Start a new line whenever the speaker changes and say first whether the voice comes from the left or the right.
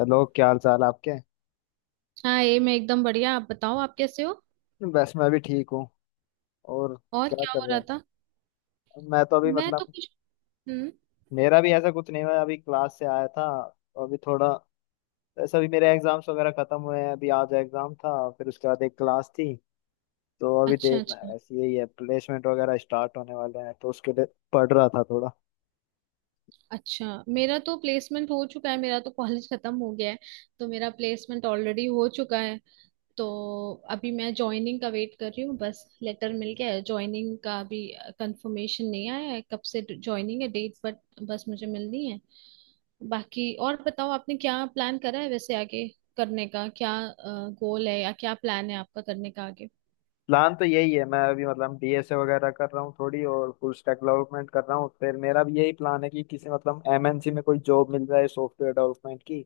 left: Hello, क्या हाल चाल आपके।
right: हाँ, ये मैं एकदम बढ़िया। आप बताओ, आप कैसे हो?
left: बस मैं भी ठीक हूँ। और
right: और
left: क्या
right: क्या
left: कर
right: हो
left: रहे
right: रहा
left: हैं।
right: था?
left: मैं तो अभी
right: मैं तो
left: मतलब
right: कुछ। हम्म।
left: मेरा भी ऐसा कुछ नहीं हुआ है। अभी क्लास से आया था तो अभी थोड़ा वैसे अभी मेरे एग्जाम्स वगैरह खत्म हुए हैं। अभी आज एग्जाम था फिर उसके बाद एक क्लास थी, तो अभी
right: अच्छा,
left: देखना है।
right: अच्छा।
left: बस यही है, प्लेसमेंट वगैरह स्टार्ट होने वाले हैं तो उसके लिए पढ़ रहा था थोड़ा।
right: अच्छा, मेरा तो प्लेसमेंट हो चुका है। मेरा तो कॉलेज खत्म हो गया है। तो मेरा प्लेसमेंट ऑलरेडी हो चुका है। तो अभी मैं ज्वाइनिंग का वेट कर रही हूँ। बस लेटर मिल गया है ज्वाइनिंग का, अभी कंफर्मेशन नहीं आया है कब से ज्वाइनिंग है डेट, बट बस मुझे मिलनी है। बाकी और बताओ, आपने क्या प्लान करा है वैसे आगे करने का? क्या गोल है या क्या प्लान है आपका करने का आगे?
left: प्लान तो यही है, मैं अभी मतलब डीएसए वगैरह कर रहा हूँ थोड़ी और फुल स्टैक डेवलपमेंट कर रहा हूँ। फिर मेरा भी यही प्लान है कि किसी मतलब एमएनसी में कोई जॉब मिल जाए सॉफ्टवेयर डेवलपमेंट की।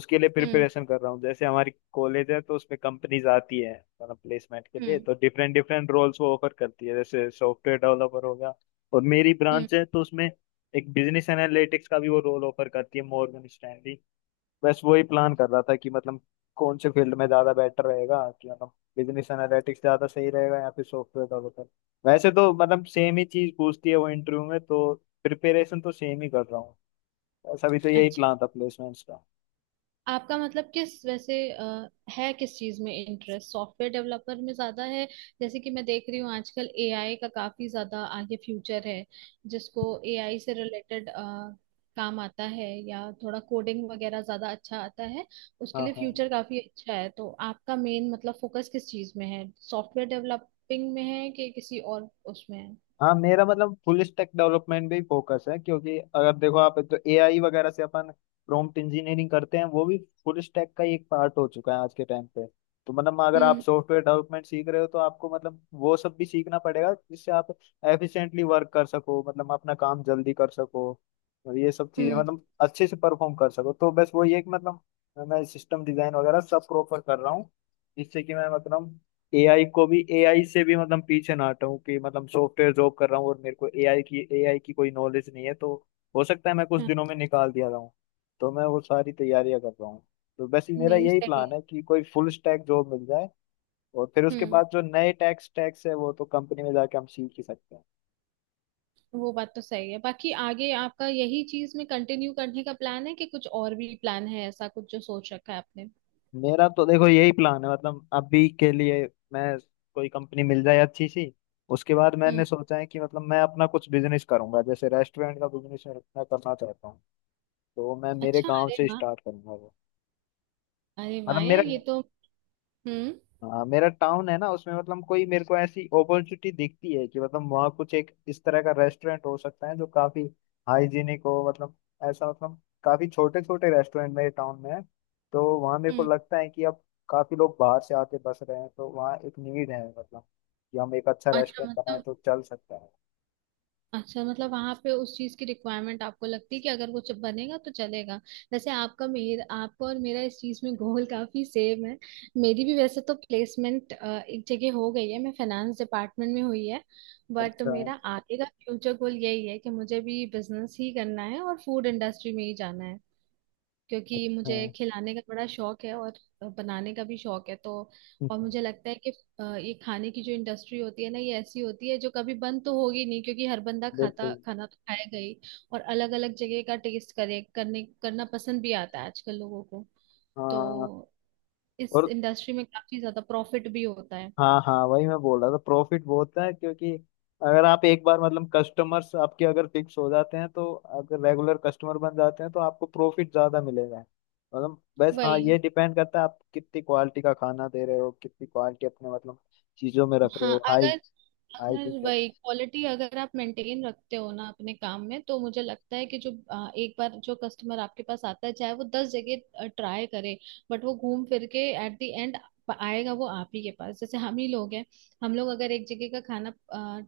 left: उसके लिए
right: हम्म।
left: प्रिपरेशन कर रहा हूँ। जैसे हमारी कॉलेज है तो उसमें कंपनीज आती है मतलब प्लेसमेंट के लिए, तो डिफरेंट डिफरेंट रोल्स वो ऑफर करती है, जैसे सॉफ्टवेयर डेवलपर हो गया। और मेरी
right: हम्म।
left: ब्रांच है तो उसमें एक बिजनेस एनालिटिक्स का भी वो रोल ऑफर करती है, मॉर्गन स्टैनली। बस वही प्लान कर रहा था कि मतलब कौन से फील्ड में ज्यादा बेटर रहेगा, कि मतलब बिजनेस एनालिटिक्स ज्यादा सही रहेगा या फिर सॉफ्टवेयर डेवलपर। वैसे तो मतलब सेम ही चीज पूछती है वो इंटरव्यू में, तो प्रिपरेशन तो सेम ही कर रहा हूँ। ऐसा भी तो यही
right: अच्छा,
left: प्लान था प्लेसमेंट्स का।
right: आपका मतलब किस वैसे है किस चीज में इंटरेस्ट, सॉफ्टवेयर डेवलपर में ज्यादा है? जैसे कि मैं देख रही हूँ आजकल एआई का काफी ज्यादा आगे फ्यूचर है। जिसको एआई से रिलेटेड काम आता है या थोड़ा कोडिंग वगैरह ज्यादा अच्छा आता है, उसके
left: हाँ,
right: लिए
left: हाँ।
right: फ्यूचर काफी अच्छा है। तो आपका मेन मतलब फोकस किस चीज में है, सॉफ्टवेयर डेवलपिंग में है कि किसी और उसमें है?
left: हाँ मेरा मतलब फुल स्टैक डेवलपमेंट भी फोकस है, क्योंकि अगर देखो आप तो एआई वगैरह से अपन प्रॉम्प्ट इंजीनियरिंग करते हैं, वो भी फुल स्टैक का ही एक पार्ट हो चुका है आज के टाइम पे। तो मतलब अगर आप
right: हम्म।
left: सॉफ्टवेयर डेवलपमेंट सीख रहे हो तो आपको मतलब वो सब भी सीखना पड़ेगा जिससे आप एफिशिएंटली वर्क कर सको, मतलब अपना काम जल्दी कर सको और ये सब चीजें
right: हम्म।
left: मतलब अच्छे से परफॉर्म कर सको। तो बस वो ये कि मतलब मैं सिस्टम डिजाइन वगैरह सब प्रॉपर कर रहा हूँ, जिससे कि मैं मतलब एआई से भी मतलब पीछे ना हटाऊं, कि मतलब सॉफ्टवेयर जॉब कर रहा हूँ और मेरे को एआई की कोई नॉलेज नहीं है तो हो सकता है मैं कुछ
right: हाँ,
left: दिनों में निकाल दिया जाऊँ। तो मैं वो सारी तैयारियां कर रहा हूँ। तो बस मेरा
right: नहीं
left: यही
right: सही
left: प्लान
right: है।
left: है कि कोई फुल स्टैक जॉब मिल जाए और फिर उसके
right: हम्म।
left: बाद जो नए टैक्स स्टैक्स है वो तो कंपनी में जाके हम सीख ही सकते हैं।
right: वो बात तो सही है। बाकी आगे आपका यही चीज में कंटिन्यू करने का प्लान है कि कुछ और भी प्लान है, ऐसा कुछ जो सोच रखा है आपने?
left: मेरा तो देखो यही प्लान है, मतलब अभी के लिए मैं कोई कंपनी मिल जाए अच्छी सी। उसके बाद
right: हम्म।
left: मैंने सोचा है कि मतलब मैं अपना कुछ बिजनेस करूंगा, जैसे रेस्टोरेंट का बिजनेस मैं करना चाहता हूँ। तो मैं मेरे
right: अच्छा,
left: गांव
right: अरे
left: से
right: वाह।
left: स्टार्ट करूंगा वो,
right: अरे वाह
left: मतलब मेरा,
right: यार, ये तो। हम्म।
left: हाँ, मेरा टाउन है ना उसमें, मतलब कोई मेरे को ऐसी अपॉर्चुनिटी दिखती है कि मतलब वहाँ कुछ एक इस तरह का रेस्टोरेंट हो सकता है जो काफी हाइजीनिक हो, मतलब ऐसा मतलब काफी छोटे छोटे रेस्टोरेंट मेरे टाउन में है। तो वहाँ मेरे को
right: हम्म।
left: लगता है कि अब काफी लोग बाहर से आके बस रहे हैं तो वहाँ एक नीड है, मतलब कि हम एक अच्छा
right: अच्छा
left: रेस्टोरेंट बनाए
right: मतलब
left: तो चल सकता है।
right: अच्छा मतलब, वहां पे उस चीज की रिक्वायरमेंट आपको लगती है कि अगर कुछ बनेगा तो चलेगा। वैसे आपका और मेरा इस चीज में गोल काफी सेम है। मेरी भी वैसे तो प्लेसमेंट एक जगह हो गई है, मैं फाइनेंस डिपार्टमेंट में हुई है। बट
left: अच्छा है।
right: मेरा आगे का फ्यूचर गोल यही है कि मुझे भी बिजनेस ही करना है और फूड इंडस्ट्री में ही जाना है। क्योंकि
left: अच्छा है।
right: मुझे खिलाने का बड़ा शौक है और बनाने का भी शौक है तो। और मुझे लगता है कि ये खाने की जो इंडस्ट्री होती है ना, ये ऐसी होती है जो कभी बंद तो होगी नहीं, क्योंकि हर बंदा खाता
left: बिल्कुल।
right: खाना तो खाएगा ही। और अलग अलग जगह का टेस्ट करे करने करना पसंद भी आता है आजकल लोगों को। तो
left: हाँ।
right: इस
left: और
right: इंडस्ट्री में काफी ज्यादा प्रॉफिट भी होता है।
left: हाँ, हाँ वही मैं बोल रहा था, प्रॉफिट बहुत है, क्योंकि अगर आप एक बार मतलब कस्टमर्स आपके अगर फिक्स हो जाते हैं तो, अगर रेगुलर कस्टमर बन जाते हैं तो आपको प्रॉफिट ज्यादा मिलेगा। मतलब बस हाँ,
right: वही।
left: ये डिपेंड करता है आप कितनी क्वालिटी का खाना दे रहे हो, कितनी क्वालिटी अपने मतलब चीजों में रख रहे
right: हाँ,
left: हो, हाई
right: अगर अगर
left: हाइजीन
right: वही
left: कैसे।
right: क्वालिटी अगर आप मेंटेन रखते हो ना अपने काम में, तो मुझे लगता है कि जो एक बार जो कस्टमर आपके पास आता है, चाहे वो 10 जगह ट्राई करे। बट वो घूम फिर के एट द एंड आएगा वो आप ही के पास। जैसे हम ही लोग हैं। हम लोग अगर एक जगह का खाना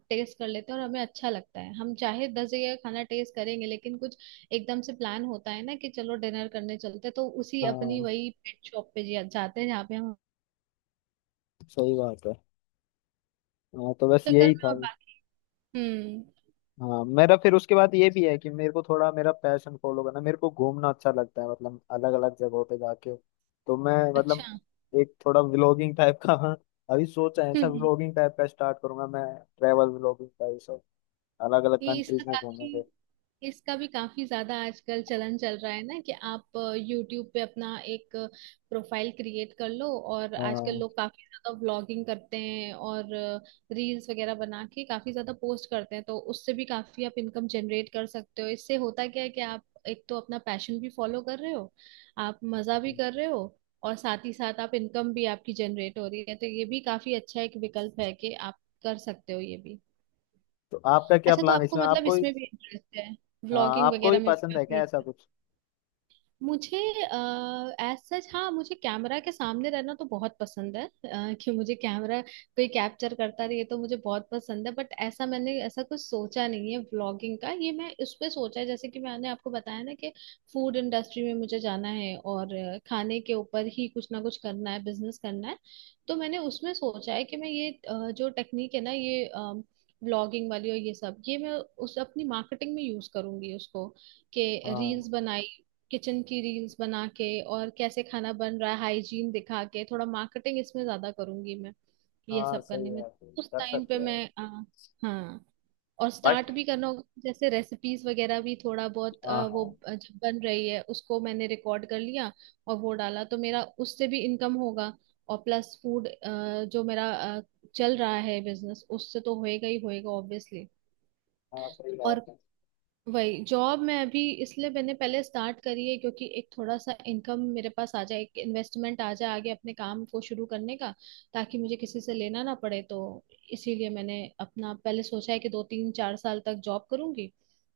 right: टेस्ट कर लेते हैं और हमें अच्छा लगता है, हम चाहे 10 जगह का खाना टेस्ट करेंगे, लेकिन कुछ एकदम से प्लान होता है ना कि चलो डिनर करने चलते हैं, तो उसी अपनी
left: हाँ
right: वही पेट शॉप पे जाते हैं जहाँ पे हम
left: सही बात है। हाँ तो बस
right: चक्कर
left: यही
right: में,
left: था।
right: और बाकी। हम्म।
left: हाँ मेरा फिर उसके बाद ये भी है कि मेरे को थोड़ा मेरा पैशन फॉलो करना, मेरे को घूमना अच्छा लगता है मतलब अलग अलग जगहों पे जाके। तो मैं
right: अच्छा।
left: मतलब एक थोड़ा व्लॉगिंग टाइप का अभी सोचा है, ऐसा
right: हम्म।
left: व्लॉगिंग टाइप का स्टार्ट करूंगा मैं, ट्रैवल व्लॉगिंग का ये सब। अलग अलग
right: ये इसका
left: कंट्रीज में
right: काफी,
left: घूमेंगे।
right: इसका भी काफी ज्यादा आजकल चलन चल रहा है ना कि आप यूट्यूब पे अपना एक प्रोफाइल क्रिएट कर लो। और आजकल
left: हाँ
right: लोग काफी ज्यादा व्लॉगिंग करते हैं और रील्स वगैरह बना के काफी ज्यादा पोस्ट करते हैं, तो उससे भी काफी आप इनकम जनरेट कर सकते हो। इससे होता क्या है कि आप एक तो अपना पैशन भी फॉलो कर रहे हो, आप मजा भी कर रहे हो, और साथ ही साथ आप इनकम भी आपकी जनरेट हो रही है। तो ये भी काफी अच्छा एक विकल्प है कि आप कर सकते हो ये भी।
left: तो आपका क्या
right: अच्छा, तो
left: प्लान है
right: आपको
left: इसमें,
right: मतलब
left: आपको ही?
right: इसमें भी इंटरेस्ट है,
left: हाँ
right: ब्लॉगिंग
left: आपको ही
right: वगैरह में भी
left: पसंद है क्या
right: काफी?
left: ऐसा कुछ?
right: मुझे, एज सच, हाँ, मुझे कैमरा के सामने रहना तो बहुत पसंद है, कि मुझे कैमरा कोई कैप्चर करता रहे ये तो मुझे बहुत पसंद है। बट ऐसा, मैंने ऐसा कुछ सोचा नहीं है व्लॉगिंग का, ये मैं उस पे सोचा है, जैसे कि मैंने आपको बताया ना कि फूड इंडस्ट्री में मुझे जाना है और खाने के ऊपर ही कुछ ना कुछ करना है, बिजनेस करना है। तो मैंने उसमें सोचा है कि मैं ये जो टेक्निक है ना ये ब्लॉगिंग वाली और ये सब, ये मैं उस अपनी मार्केटिंग में यूज करूंगी उसको। कि रील्स
left: हाँ।
right: बनाई, किचन की रील्स बना के और कैसे खाना बन रहा है हाइजीन दिखा के, थोड़ा मार्केटिंग इसमें ज्यादा करूंगी मैं ये
left: हाँ
right: सब
left: सही
right: करने
left: है,
right: में।
left: आप
right: उस
left: कर
right: टाइम पे
left: सकते हैं।
right: मैं हाँ, और
left: बस।
right: स्टार्ट भी करना होगा, जैसे रेसिपीज वगैरह भी थोड़ा बहुत,
left: हाँ,
right: वो
left: हाँ।
right: जब बन रही है उसको मैंने रिकॉर्ड कर लिया और वो डाला तो मेरा उससे भी इनकम होगा। और प्लस फूड जो मेरा चल रहा है बिजनेस, उससे तो होएगा ही होएगा ऑब्वियसली।
left: हाँ सही बात
right: और
left: है।
right: वही जॉब मैं अभी इसलिए मैंने पहले स्टार्ट करी है, क्योंकि एक थोड़ा सा इनकम मेरे पास आ जाए, एक इन्वेस्टमेंट आ जाए आगे अपने काम को शुरू करने का, ताकि मुझे किसी से लेना ना पड़े तो। इसीलिए मैंने अपना पहले सोचा है कि दो तीन चार साल तक जॉब करूंगी,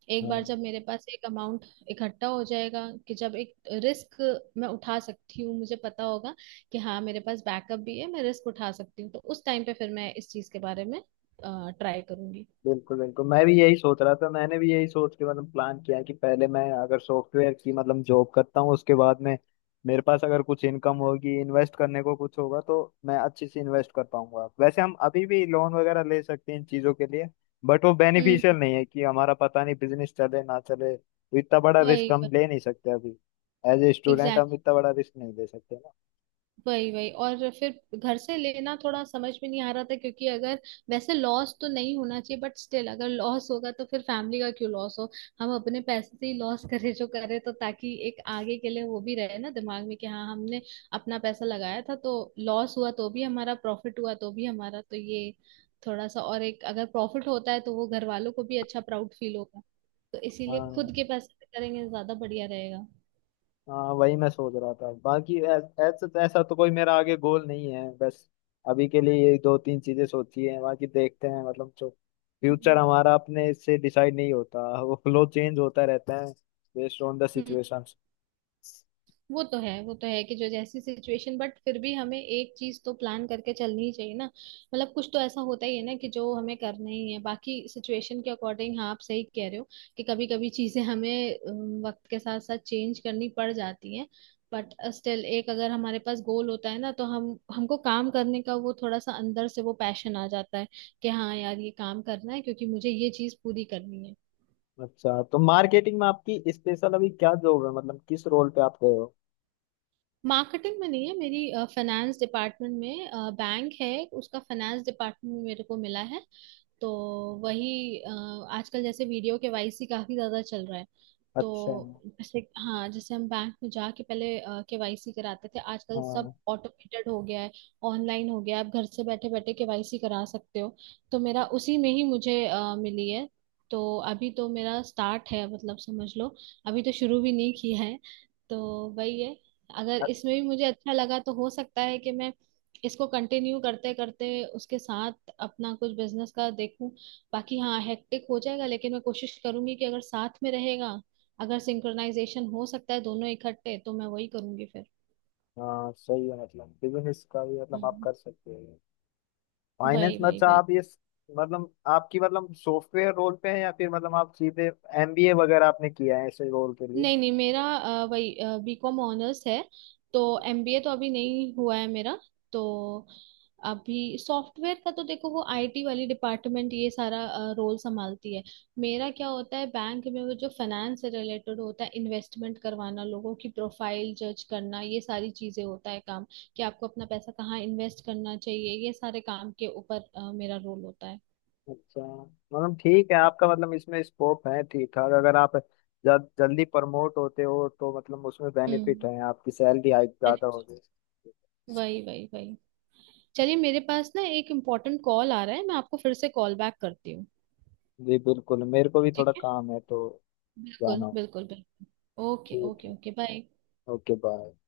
right: एक बार
left: हाँ
right: जब मेरे पास एक अमाउंट इकट्ठा हो जाएगा, कि जब एक रिस्क मैं उठा सकती हूँ, मुझे पता होगा कि हाँ मेरे पास बैकअप भी है, मैं रिस्क उठा सकती हूँ, तो उस टाइम पे फिर मैं इस चीज के बारे में ट्राई करूंगी।
left: बिल्कुल, बिल्कुल मैं भी यही सोच रहा था। मैंने भी यही सोच के मतलब प्लान किया कि पहले मैं अगर सॉफ्टवेयर की मतलब जॉब करता हूँ, उसके बाद में मेरे पास अगर कुछ इनकम होगी, इन्वेस्ट करने को कुछ होगा तो मैं अच्छे से इन्वेस्ट कर पाऊंगा। वैसे हम अभी भी लोन वगैरह ले सकते हैं इन चीजों के लिए, बट वो
right: हम्म।
left: बेनिफिशियल नहीं है कि हमारा पता नहीं बिजनेस चले ना चले, तो इतना बड़ा रिस्क
right: वही,
left: हम ले नहीं सकते अभी। एज ए स्टूडेंट हम
right: एग्जैक्टली,
left: इतना बड़ा रिस्क नहीं ले सकते ना।
right: वही वही, और फिर घर से लेना थोड़ा समझ में नहीं आ रहा था क्योंकि अगर, वैसे लॉस तो नहीं होना चाहिए, बट स्टिल अगर लॉस होगा तो फिर फैमिली का क्यों लॉस हो? हम अपने पैसे से ही लॉस करें जो करें, तो ताकि एक आगे के लिए वो भी रहे ना दिमाग में कि हाँ हमने अपना पैसा लगाया था, तो लॉस हुआ तो भी हमारा, प्रॉफिट हुआ तो भी हमारा, तो ये थोड़ा सा। और एक अगर प्रॉफिट होता है तो वो घर वालों को भी अच्छा प्राउड फील होगा। तो इसीलिए
left: हाँ,
right: खुद के पैसे से करेंगे, ज्यादा बढ़िया रहेगा।
left: हाँ वही मैं सोच रहा था। बाकी ऐसा ऐसा तो कोई मेरा आगे गोल नहीं है। बस अभी के लिए ये दो तीन चीजें सोची हैं, बाकी देखते हैं, मतलब जो फ्यूचर
right: हम्म।
left: हमारा अपने से डिसाइड नहीं होता, वो फ्लो चेंज होता रहता है, बेस्ड ऑन द सिचुएशन।
right: वो तो है, वो तो है कि जो जैसी सिचुएशन, बट फिर भी हमें एक चीज तो प्लान करके चलनी ही चाहिए ना? मतलब कुछ तो ऐसा होता ही है ना कि जो हमें करना ही है, बाकी सिचुएशन के अकॉर्डिंग। हाँ, आप सही कह रहे हो कि कभी कभी चीजें हमें वक्त के साथ साथ चेंज करनी पड़ जाती हैं। बट स्टिल एक अगर हमारे पास गोल होता है ना, तो हम हमको काम करने का वो थोड़ा सा अंदर से वो पैशन आ जाता है कि हाँ यार, ये काम करना है क्योंकि मुझे ये चीज पूरी करनी है।
left: अच्छा तो मार्केटिंग में आपकी स्पेशल अभी क्या जॉब है, मतलब किस रोल पे आप गए हो?
right: मार्केटिंग में नहीं है, मेरी फाइनेंस डिपार्टमेंट में। बैंक है, उसका फाइनेंस डिपार्टमेंट में मेरे को मिला है। तो वही आजकल जैसे वीडियो केवाईसी काफी ज्यादा चल रहा है। तो
left: अच्छा।
right: जैसे, हाँ, जैसे हम बैंक में जाके पहले केवाईसी कराते थे, आजकल सब
left: हाँ
right: ऑटोमेटेड हो गया है, ऑनलाइन हो गया है, आप घर से बैठे बैठे केवाईसी करा सकते हो। तो मेरा उसी में ही, मुझे मिली है। तो अभी तो मेरा स्टार्ट है मतलब, समझ लो अभी तो शुरू भी नहीं किया है तो। वही है। अगर
left: अ-
right: इसमें भी मुझे अच्छा लगा तो हो सकता है कि मैं इसको कंटिन्यू करते करते उसके साथ अपना कुछ बिजनेस का देखूं। बाकी हाँ, हेक्टिक हो जाएगा, लेकिन मैं कोशिश करूंगी कि अगर साथ में रहेगा, अगर सिंक्रोनाइजेशन हो सकता है दोनों इकट्ठे, तो मैं वही करूंगी फिर।
left: हाँ सही है, मतलब बिजनेस का भी मतलब आप
right: हम्म,
left: कर सकते हो। फाइनेंस
right: वही
left: में
right: वही
left: अच्छा।
right: वही।
left: आप ये मतलब आपकी मतलब सॉफ्टवेयर रोल पे है या फिर मतलब आप सीधे एमबीए वगैरह आपने किया है ऐसे रोल के लिए?
right: नहीं नहीं, मेरा वही, बीकॉम ऑनर्स है। तो एमबीए तो अभी नहीं हुआ है मेरा तो। अभी सॉफ्टवेयर का तो देखो, वो आईटी वाली डिपार्टमेंट ये सारा रोल संभालती है। मेरा क्या होता है बैंक में, वो जो फाइनेंस से रिलेटेड होता है, इन्वेस्टमेंट करवाना, लोगों की प्रोफाइल जज करना, ये सारी चीजें होता है काम, कि आपको अपना पैसा कहाँ इन्वेस्ट करना चाहिए, ये सारे काम के ऊपर मेरा रोल होता है।
left: अच्छा। मतलब ठीक है आपका मतलब इसमें स्कोप है ठीक ठाक। अगर आप जल्दी प्रमोट होते हो तो मतलब उसमें बेनिफिट
right: हम्म।
left: है, आपकी सैलरी हाइक
right: अरे,
left: ज्यादा होगी।
right: वही वही वही, चलिए मेरे पास ना एक इम्पोर्टेंट कॉल आ रहा है, मैं आपको फिर से कॉल बैक करती हूँ।
left: जी बिल्कुल, मेरे को भी
right: ठीक
left: थोड़ा
right: है,
left: काम है तो
right: बिल्कुल
left: जाना होगा।
right: बिल्कुल बिल्कुल। ओके
left: ठीक
right: ओके
left: है।
right: Okay bye.
left: Okay, bye.